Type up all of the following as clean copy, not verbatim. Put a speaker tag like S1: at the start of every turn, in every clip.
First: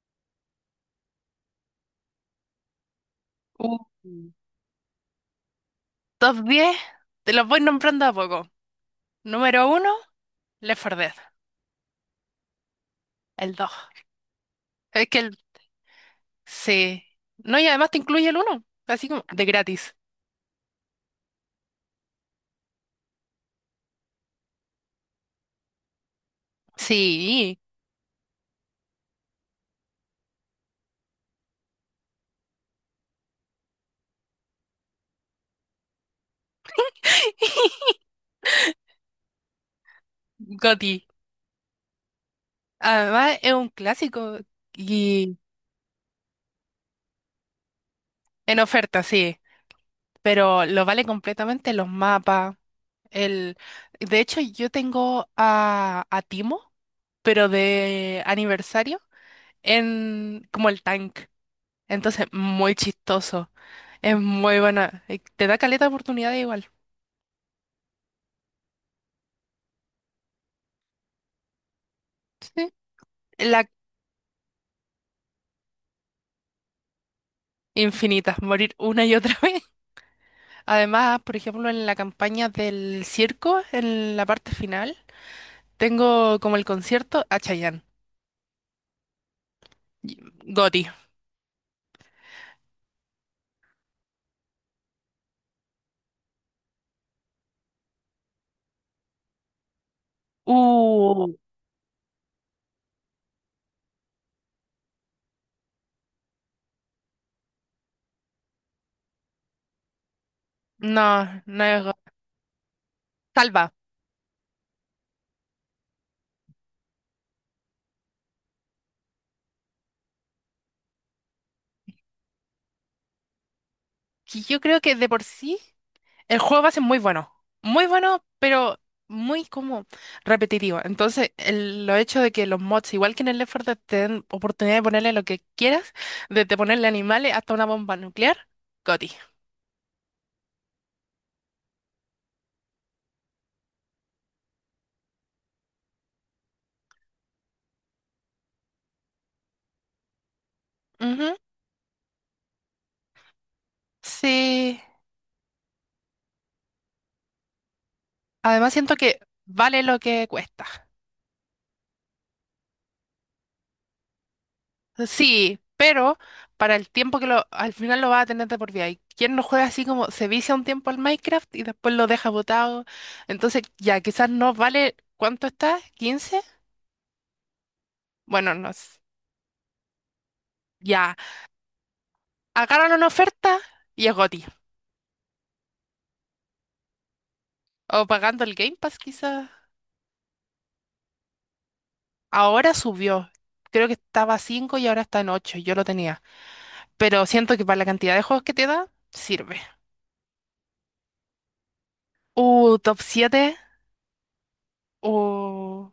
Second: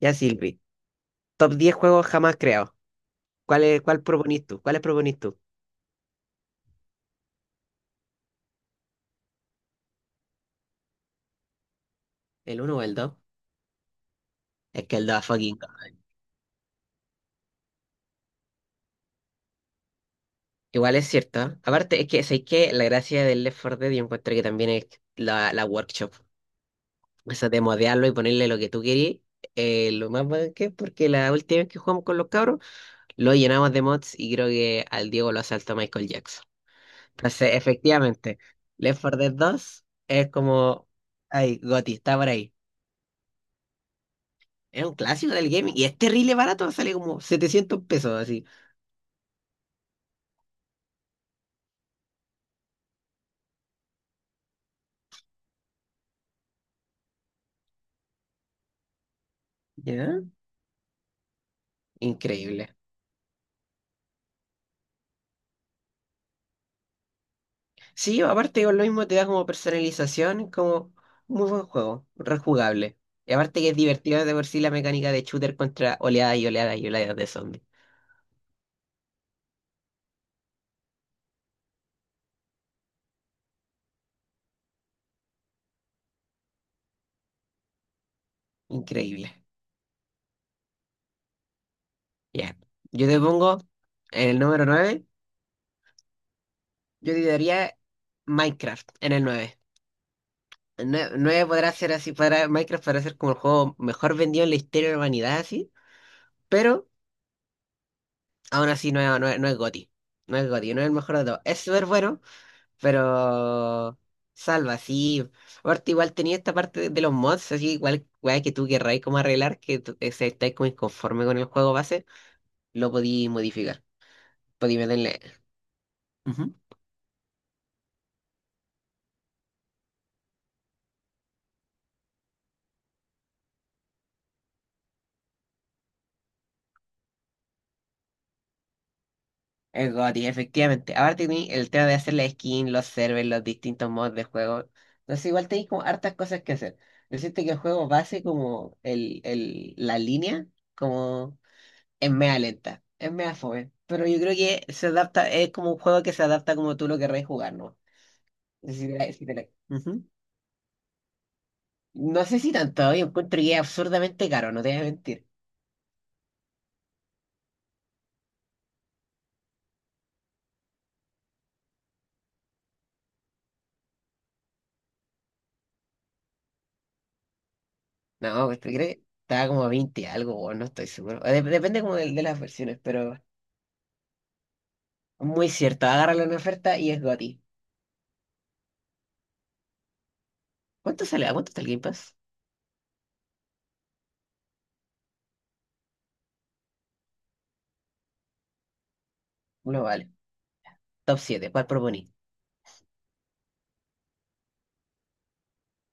S1: Ya, Silvi. Top 10 juegos jamás creados. ¿Cuál
S2: Uh.
S1: es, cuál proponís tú? ¿Cuáles proponís tú?
S2: Top 10, te los voy nombrando a poco. Número uno, Left 4 Dead.
S1: ¿El uno o el dos?
S2: El dos.
S1: Es que el
S2: Es que
S1: 2 es
S2: el...
S1: fucking God.
S2: sí. No, y además te incluye el uno así como de gratis.
S1: Igual es cierto, ¿eh? Aparte, es que, ¿sabéis qué? La gracia del Left 4 Dead yo encuentro que también es la workshop. Eso
S2: Sí,
S1: de modearlo y ponerle lo que tú querís. Lo más bueno que es porque la última vez que jugamos con los cabros lo llenamos de mods y creo que al Diego lo asaltó Michael Jackson. Entonces, efectivamente, Left 4 Dead 2 es como...
S2: goti.
S1: Ay, Goti, está por ahí.
S2: Además es un clásico
S1: Es un clásico
S2: y
S1: del gaming y es terrible barato, sale como 700 pesos así.
S2: en oferta, sí. Pero lo vale completamente los mapas. El... de hecho, yo tengo a Timo, pero de aniversario,
S1: ¿Ya?
S2: en como el tank. Entonces,
S1: Increíble.
S2: muy chistoso. Es muy buena. Te da caleta de oportunidades igual.
S1: Sí, aparte con lo mismo te da como personalización, como muy buen juego,
S2: Sí.
S1: rejugable. Y aparte
S2: La
S1: que es divertido de por sí la mecánica de shooter contra oleadas y oleadas y oleadas de zombies.
S2: infinita, morir una y otra vez. Además, por ejemplo, en la campaña del circo, en la parte final, tengo como el concierto a Chayanne.
S1: Increíble.
S2: Y- goti.
S1: Ya. Yo te pongo en el número nueve, yo te daría Minecraft en el nueve. El
S2: Uh,
S1: 9 podrá ser así, para Minecraft podrá ser como el juego mejor vendido en la historia de la humanidad, así, pero aún así, no es GOTY. No es GOTY, no es el mejor de todos.
S2: no,
S1: Es súper bueno,
S2: Salva.
S1: pero salva, sí. Aparte, igual tenía esta parte de los mods, así igual weá, que tú querráis como arreglar, se estáis como inconforme con el juego base, lo podí modificar.
S2: Que yo
S1: Podí
S2: creo que de
S1: meterle.
S2: por sí. El
S1: Ujú.
S2: juego base es muy bueno, muy bueno, pero muy como repetitivo. Entonces, el, lo hecho de que los mods, igual que en el Left 4 Dead, te den oportunidad de ponerle lo que quieras, desde ponerle animales hasta una bomba nuclear, goti.
S1: Es GOTY, efectivamente. Aparte, tení el tema de hacer la skin, los servers, los distintos mods de juego. Entonces, igual tenéis como hartas cosas que hacer. Decirte que el juego base, como la línea,
S2: Ujú.
S1: como. Es mea lenta, es mea fome. Pero yo creo que
S2: Sí,
S1: se adapta, es como un juego que se adapta como tú lo querrás jugar, ¿no?
S2: además
S1: Si
S2: siento
S1: te la-
S2: que
S1: si te la-
S2: vale lo
S1: Ujú.
S2: que cuesta.
S1: No sé si tanto, yo encuentro que es absurdamente caro, no te voy a mentir.
S2: Sí, pero para el tiempo que lo, al final lo va a tener de por vida. Y quien no juega así como se vicia un tiempo al Minecraft y después lo deja botado. Entonces, ya quizás no vale, ¿cuánto está? Quince.
S1: No,
S2: Bueno,
S1: pues, ¿tú
S2: no.
S1: crees? Estaba como a 20 algo, o no estoy
S2: Ya,
S1: seguro. Depende como de las versiones,
S2: agarran una
S1: pero
S2: oferta y es goti.
S1: muy cierto. Agárralo en oferta y es goti.
S2: O pagando el Game Pass quizás.
S1: ¿Cuánto sale? ¿A cuánto está el Game Pass?
S2: Ahora subió. Creo que estaba a 5 y ahora está en 8. Yo lo tenía. Pero siento que para la cantidad de juegos que te da, sirve.
S1: No vale. Top siete. ¿Cuál proponí?
S2: Top siete. Uh.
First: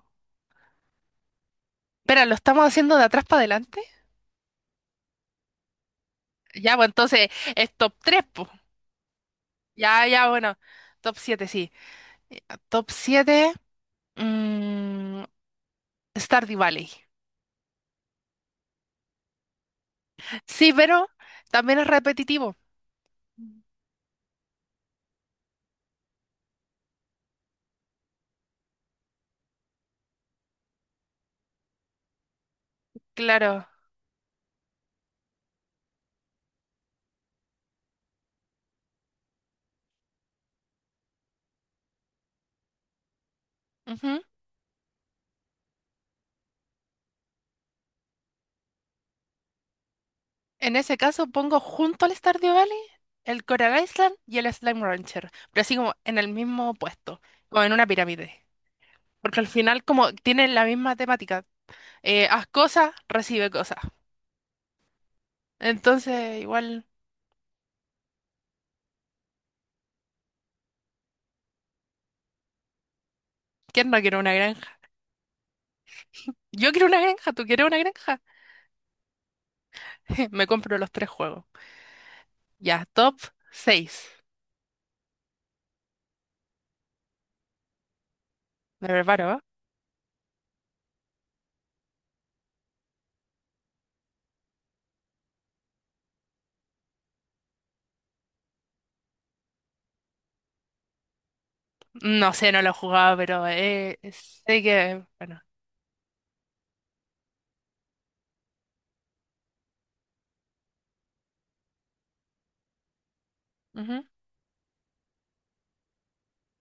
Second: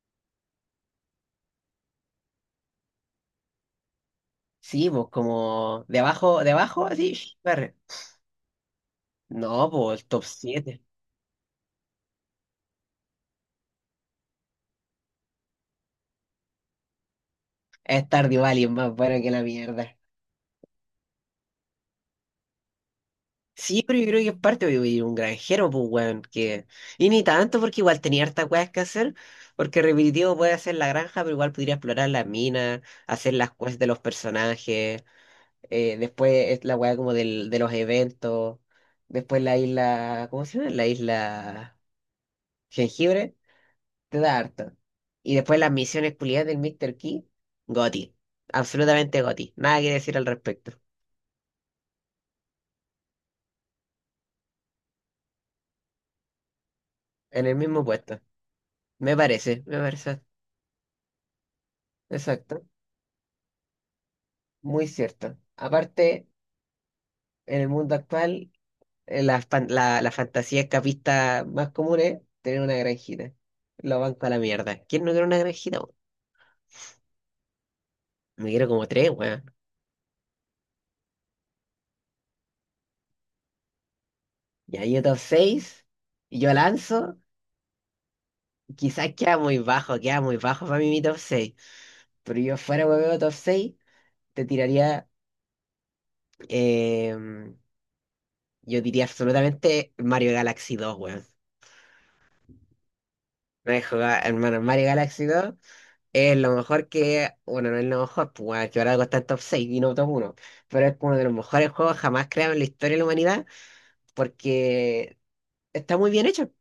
S2: Espera, ¿lo estamos haciendo de atrás para adelante?
S1: Sí, pues como de
S2: Ya,
S1: abajo,
S2: pues
S1: así,
S2: entonces
S1: sh,
S2: es
S1: barre.
S2: top 3, pues.
S1: No,
S2: Ya,
S1: pues top
S2: ya, bueno.
S1: siete.
S2: Top siete, sí. Eh, top 7, mm, Stardew Valley.
S1: Es Stardew Valley es más bueno que la mierda.
S2: Sí, pero también es repetitivo.
S1: Sí, pero yo creo que es parte de vivir un granjero, pues, weón, que... Y ni tanto, porque igual tenía hartas weas que hacer, porque repetitivo puede hacer la granja, pero igual podría explorar las minas, hacer las
S2: Claro.
S1: quests de los personajes, después es la wea como del, de los eventos, después la isla... ¿Cómo se llama? La isla Jengibre, te da harto. Y después las misiones culiadas del Mr. Key. Goti. Absolutamente Goti. Nada que decir al
S2: En
S1: respecto.
S2: ese caso pongo junto al Stardew Valley el Coral Island y el Slime Rancher, pero así como en el mismo puesto,
S1: En el
S2: como en
S1: mismo
S2: una
S1: puesto.
S2: pirámide.
S1: Me
S2: Porque al
S1: parece, me
S2: final como
S1: parece.
S2: tienen la misma temática. Haz
S1: Exacto.
S2: cosas, recibe cosas.
S1: Muy cierto. Aparte,
S2: Entonces, igual,
S1: en el mundo actual, la fantasía escapista más común es tener una granjita.
S2: ¿quién no
S1: Lo
S2: quiere
S1: banco a
S2: una
S1: la
S2: granja?
S1: mierda. ¿Quién no quiere una granjita, weón?
S2: Yo quiero una granja, ¿tú quieres una granja?
S1: Me quiero como tres, weón.
S2: Me compro los tres juegos. Ya, top seis.
S1: Y ahí yo top 6, y yo lanzo,
S2: ¿Me
S1: quizás
S2: preparo, eh?
S1: queda muy bajo para mí mi top seis. Pero yo fuera, weón, top 6 te tiraría, em, yo diría absolutamente Mario Galaxy dos, weón.
S2: No sé, no lo he jugado, pero
S1: No he jugado,
S2: sé
S1: hermano, Mario
S2: que,
S1: Galaxy
S2: bueno.
S1: dos. Es lo mejor que, bueno, no es lo mejor, pues bueno, que ahora algo está en top 6 y no top uno, pero es uno de los mejores juegos jamás creados en la historia de la humanidad,
S2: Ujú.
S1: porque está muy bien hecho,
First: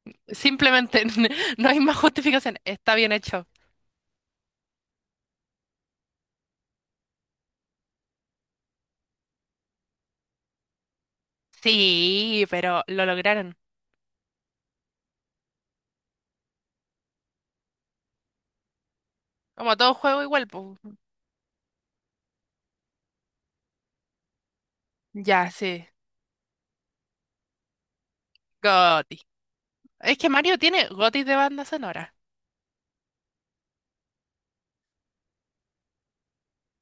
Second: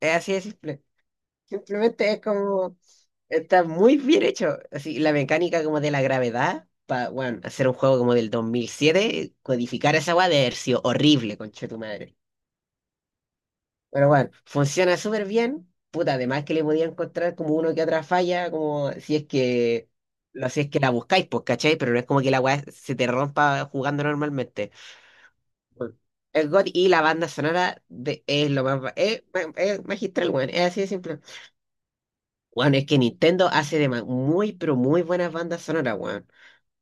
S1: es así de simple.
S2: Simplemente no hay más
S1: Simplemente es
S2: justificación.
S1: como,
S2: Está bien hecho.
S1: está muy bien hecho. Así, la mecánica como de la gravedad, para, bueno, hacer un juego como del 2007 codificar esa weá de haber sido horrible, conche tu madre.
S2: Sí, pero lo lograron.
S1: Pero bueno, funciona súper bien. Puta, además que le podía encontrar como uno que otra falla, como si es
S2: Como
S1: que,
S2: todo juego igual,
S1: no, si
S2: pues.
S1: es que la buscáis, pues, ¿cachai? Pero no es como que la weá se te rompa jugando normalmente.
S2: Ya, sí.
S1: El God y la banda sonora de, es lo más.
S2: GOTY.
S1: Es
S2: Es que
S1: magistral, weón.
S2: Mario
S1: Es así de
S2: tiene
S1: simple.
S2: GOTY de banda sonora.
S1: Weón, es que Nintendo hace muy, pero muy buenas bandas sonoras, weón.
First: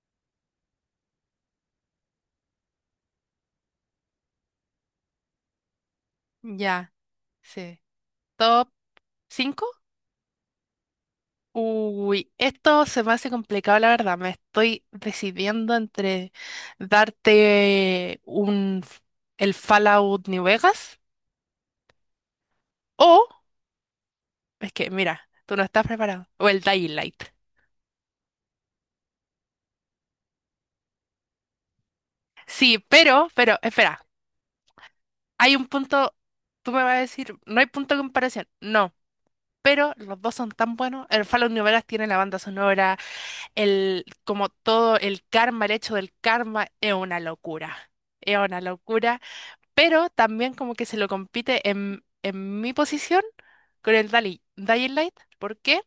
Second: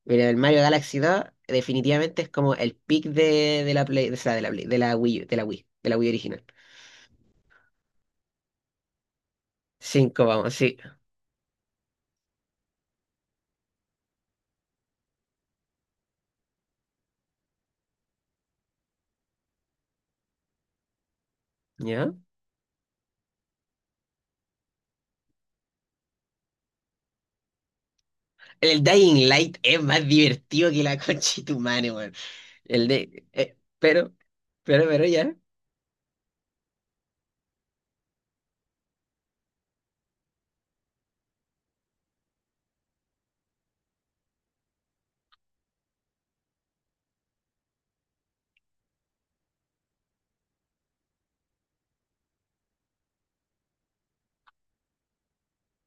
S1: Mira, el Mario Galaxy 2 definitivamente es como el pick de la Play, o sea, de la Play, de la Wii, de la Wii original.
S2: Ya, sí. Top 5.
S1: Cinco vamos, sí.
S2: Uy, esto se me hace complicado, la verdad. Me estoy decidiendo entre darte un el Fallout New Vegas
S1: ¿Ya?
S2: o es que, mira, tú no estás preparado. O el Dying Light.
S1: El Dying Light es más divertido que la concha de tu madre, weón.
S2: Sí,
S1: El de.
S2: pero, espera,
S1: Pero ya.
S2: hay un punto, tú me vas a decir, no hay punto de comparación. No. Pero los dos son tan buenos. El Fallout New Vegas tiene la banda sonora, el, como todo el karma, el hecho del karma, es una locura. Es una locura. Pero también como que se lo compite en mi posición con el Dali, Dying Light. ¿Por qué?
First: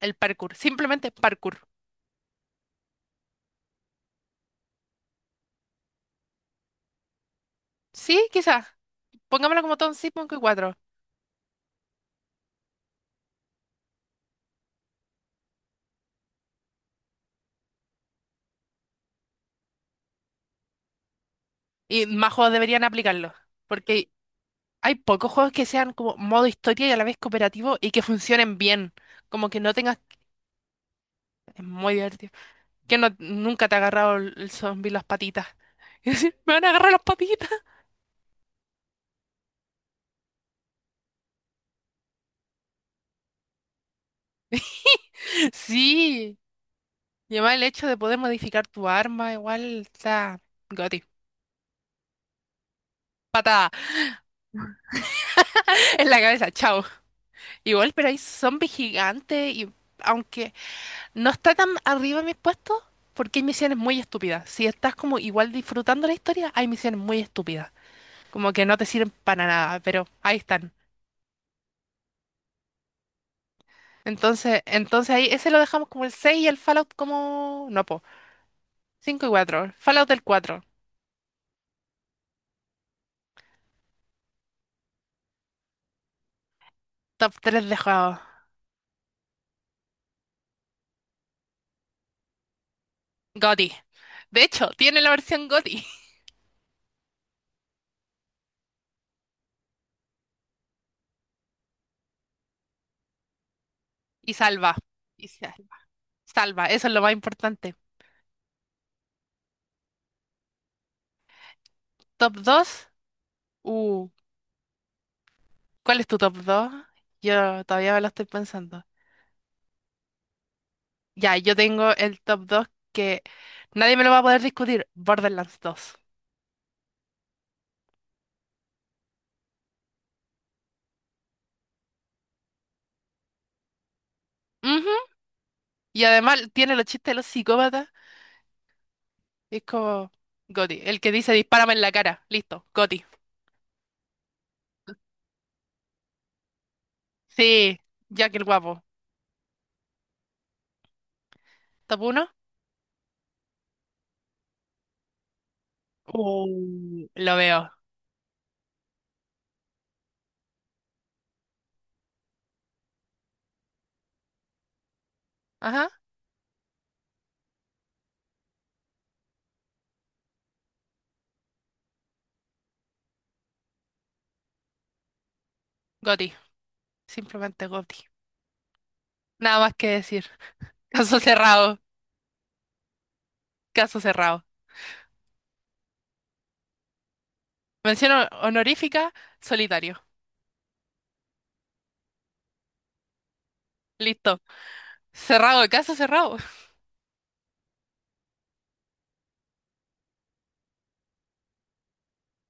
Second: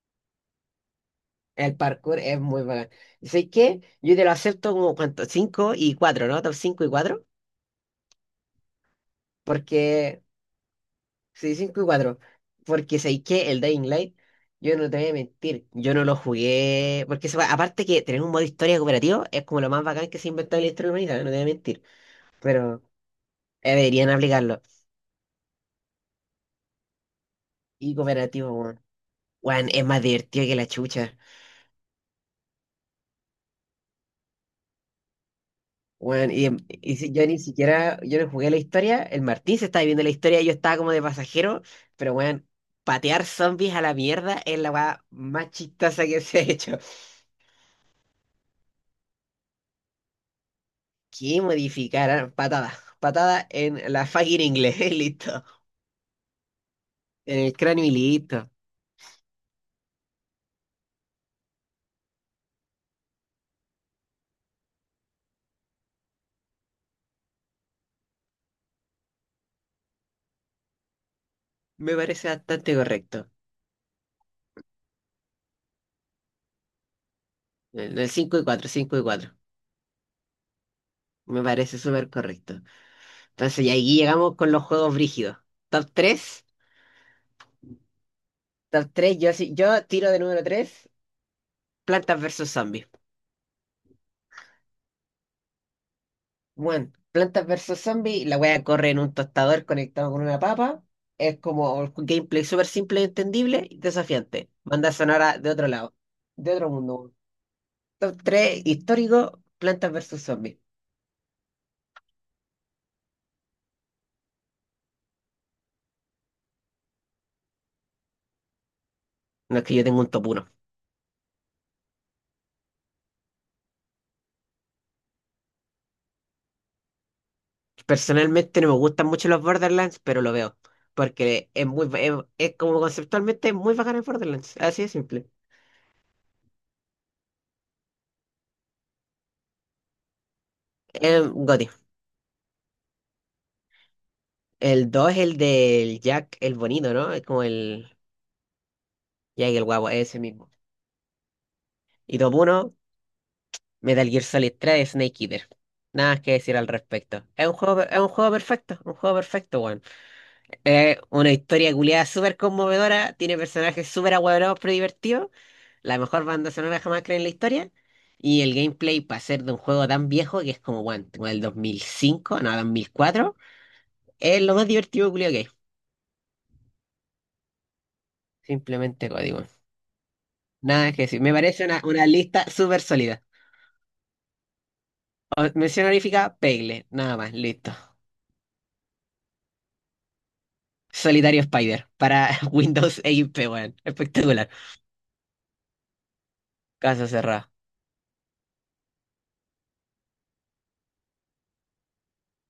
S2: El parkour. Simplemente parkour.
S1: El parkour es muy bacán. ¿Y sabes qué? Yo te lo acepto como cuánto, cinco y 4, ¿no? Top 5 y cuatro.
S2: Sí, quizás. Pongámoslo como Tom
S1: Porque.
S2: cinco y cuatro.
S1: Sí, cinco y cuatro. Porque, ¿sabes qué? El Dying Light, yo no te voy a mentir. Yo no lo jugué. Aparte que tener un modo historia cooperativo es como lo más bacán que se ha inventado en la historia de la humanidad, no te voy a mentir.
S2: Y más juegos
S1: Pero
S2: deberían aplicarlo.
S1: deberían
S2: Porque
S1: aplicarlo.
S2: hay pocos juegos que sean como modo historia y a la vez cooperativo y
S1: Y
S2: que
S1: cooperativo,
S2: funcionen
S1: weón.
S2: bien. Como que
S1: Weón,
S2: no
S1: es
S2: tengas...
S1: más divertido que la chucha.
S2: Es muy divertido. Que no, nunca te ha agarrado el zombie las patitas. Y
S1: Bueno,
S2: decir, me van a agarrar las
S1: yo ni
S2: patitas.
S1: siquiera, yo no jugué la historia, el Martín se estaba viviendo la historia, yo estaba como de pasajero, pero bueno, patear zombies a la mierda es la weá más chistosa que
S2: Sí,
S1: se ha hecho.
S2: y además el hecho de poder modificar tu arma, igual está goti.
S1: ¿Qué modificar? Ah, patada, patada
S2: Patada
S1: en la fucking inglés, listo.
S2: en la cabeza, chao.
S1: En el cráneo y
S2: Igual, pero hay
S1: listo.
S2: zombies gigantes y aunque no está tan arriba mis puestos, porque hay misiones muy estúpidas. Si estás como igual disfrutando la historia, hay misiones muy estúpidas, como que no te sirven para nada, pero ahí están.
S1: Me parece bastante correcto.
S2: Entonces, entonces ahí ese lo dejamos como el 6 y el Fallout como no,
S1: En
S2: po.
S1: el 5 y cuatro, 5 y
S2: Cinco y
S1: cuatro.
S2: 4 Fallout del cuatro.
S1: Me parece súper correcto. Entonces, y aquí llegamos con los juegos brígidos. Top tres.
S2: Top 3 de juegos.
S1: Yo tiro de número tres, plantas versus zombies.
S2: GOTY. De hecho, tiene la versión GOTY.
S1: Bueno, Plantas versus Zombies, la wea corre en un tostador conectado con una papa. Es como un gameplay súper simple, entendible y
S2: Y
S1: desafiante.
S2: salva.
S1: Banda
S2: Y
S1: sonora de
S2: sa-
S1: otro lado, de
S2: Salva.
S1: otro
S2: Eso es
S1: mundo,
S2: lo más
S1: weón.
S2: importante.
S1: Top 3 histórico, Plantas versus Zombies.
S2: Top dos. Uh, ¿Cuál es tu top dos? Yo todavía me lo estoy pensando.
S1: No, es que yo tengo un top uno.
S2: Ya, yo tengo el top 2 que nadie me lo va a poder discutir. Borderlands dos.
S1: Personalmente no me gustan mucho los Borderlands, pero lo veo. Porque es como conceptualmente muy bacán el Borderlands. Así de
S2: Ujú.
S1: simple.
S2: Y además tiene los chistes de los psicópatas. Es como GOTY. El que dice
S1: Gotti.
S2: dispárame en la cara. Listo. GOTY.
S1: El 2 es el del Jack el bonito, ¿no? Es como
S2: Sí,
S1: el
S2: Jack el guapo.
S1: Jack el guapo, es ese mismo.
S2: Top
S1: Y
S2: uno.
S1: top uno, Metal Gear Solid 3 Snake Eater. Nada más que decir al
S2: Mm,
S1: respecto.
S2: lo veo.
S1: Es un juego perfecto, weón. Es una historia culiada súper conmovedora, tiene personajes súper ahueonados pero divertidos,
S2: Ajá.
S1: la mejor banda sonora jamás creada en la historia, y el gameplay para ser de un juego tan viejo que es como, weón, como el 2005, no, 2004, es lo más divertido culiado que hay.
S2: Goti. Simplemente goti.
S1: Simplemente código.
S2: Nada más que decir.
S1: Nada que
S2: Caso
S1: decir, me parece
S2: cerrado.
S1: una lista súper sólida.
S2: Caso cerrado.
S1: Mención honorífica, Pegle, nada más, listo.
S2: Mención honorífica, solitario.
S1: Solitario Spider para Windows XP, weón.
S2: Listo.
S1: Espectacular.
S2: Cerrado, caso cerrado.
S1: Casa cerrada.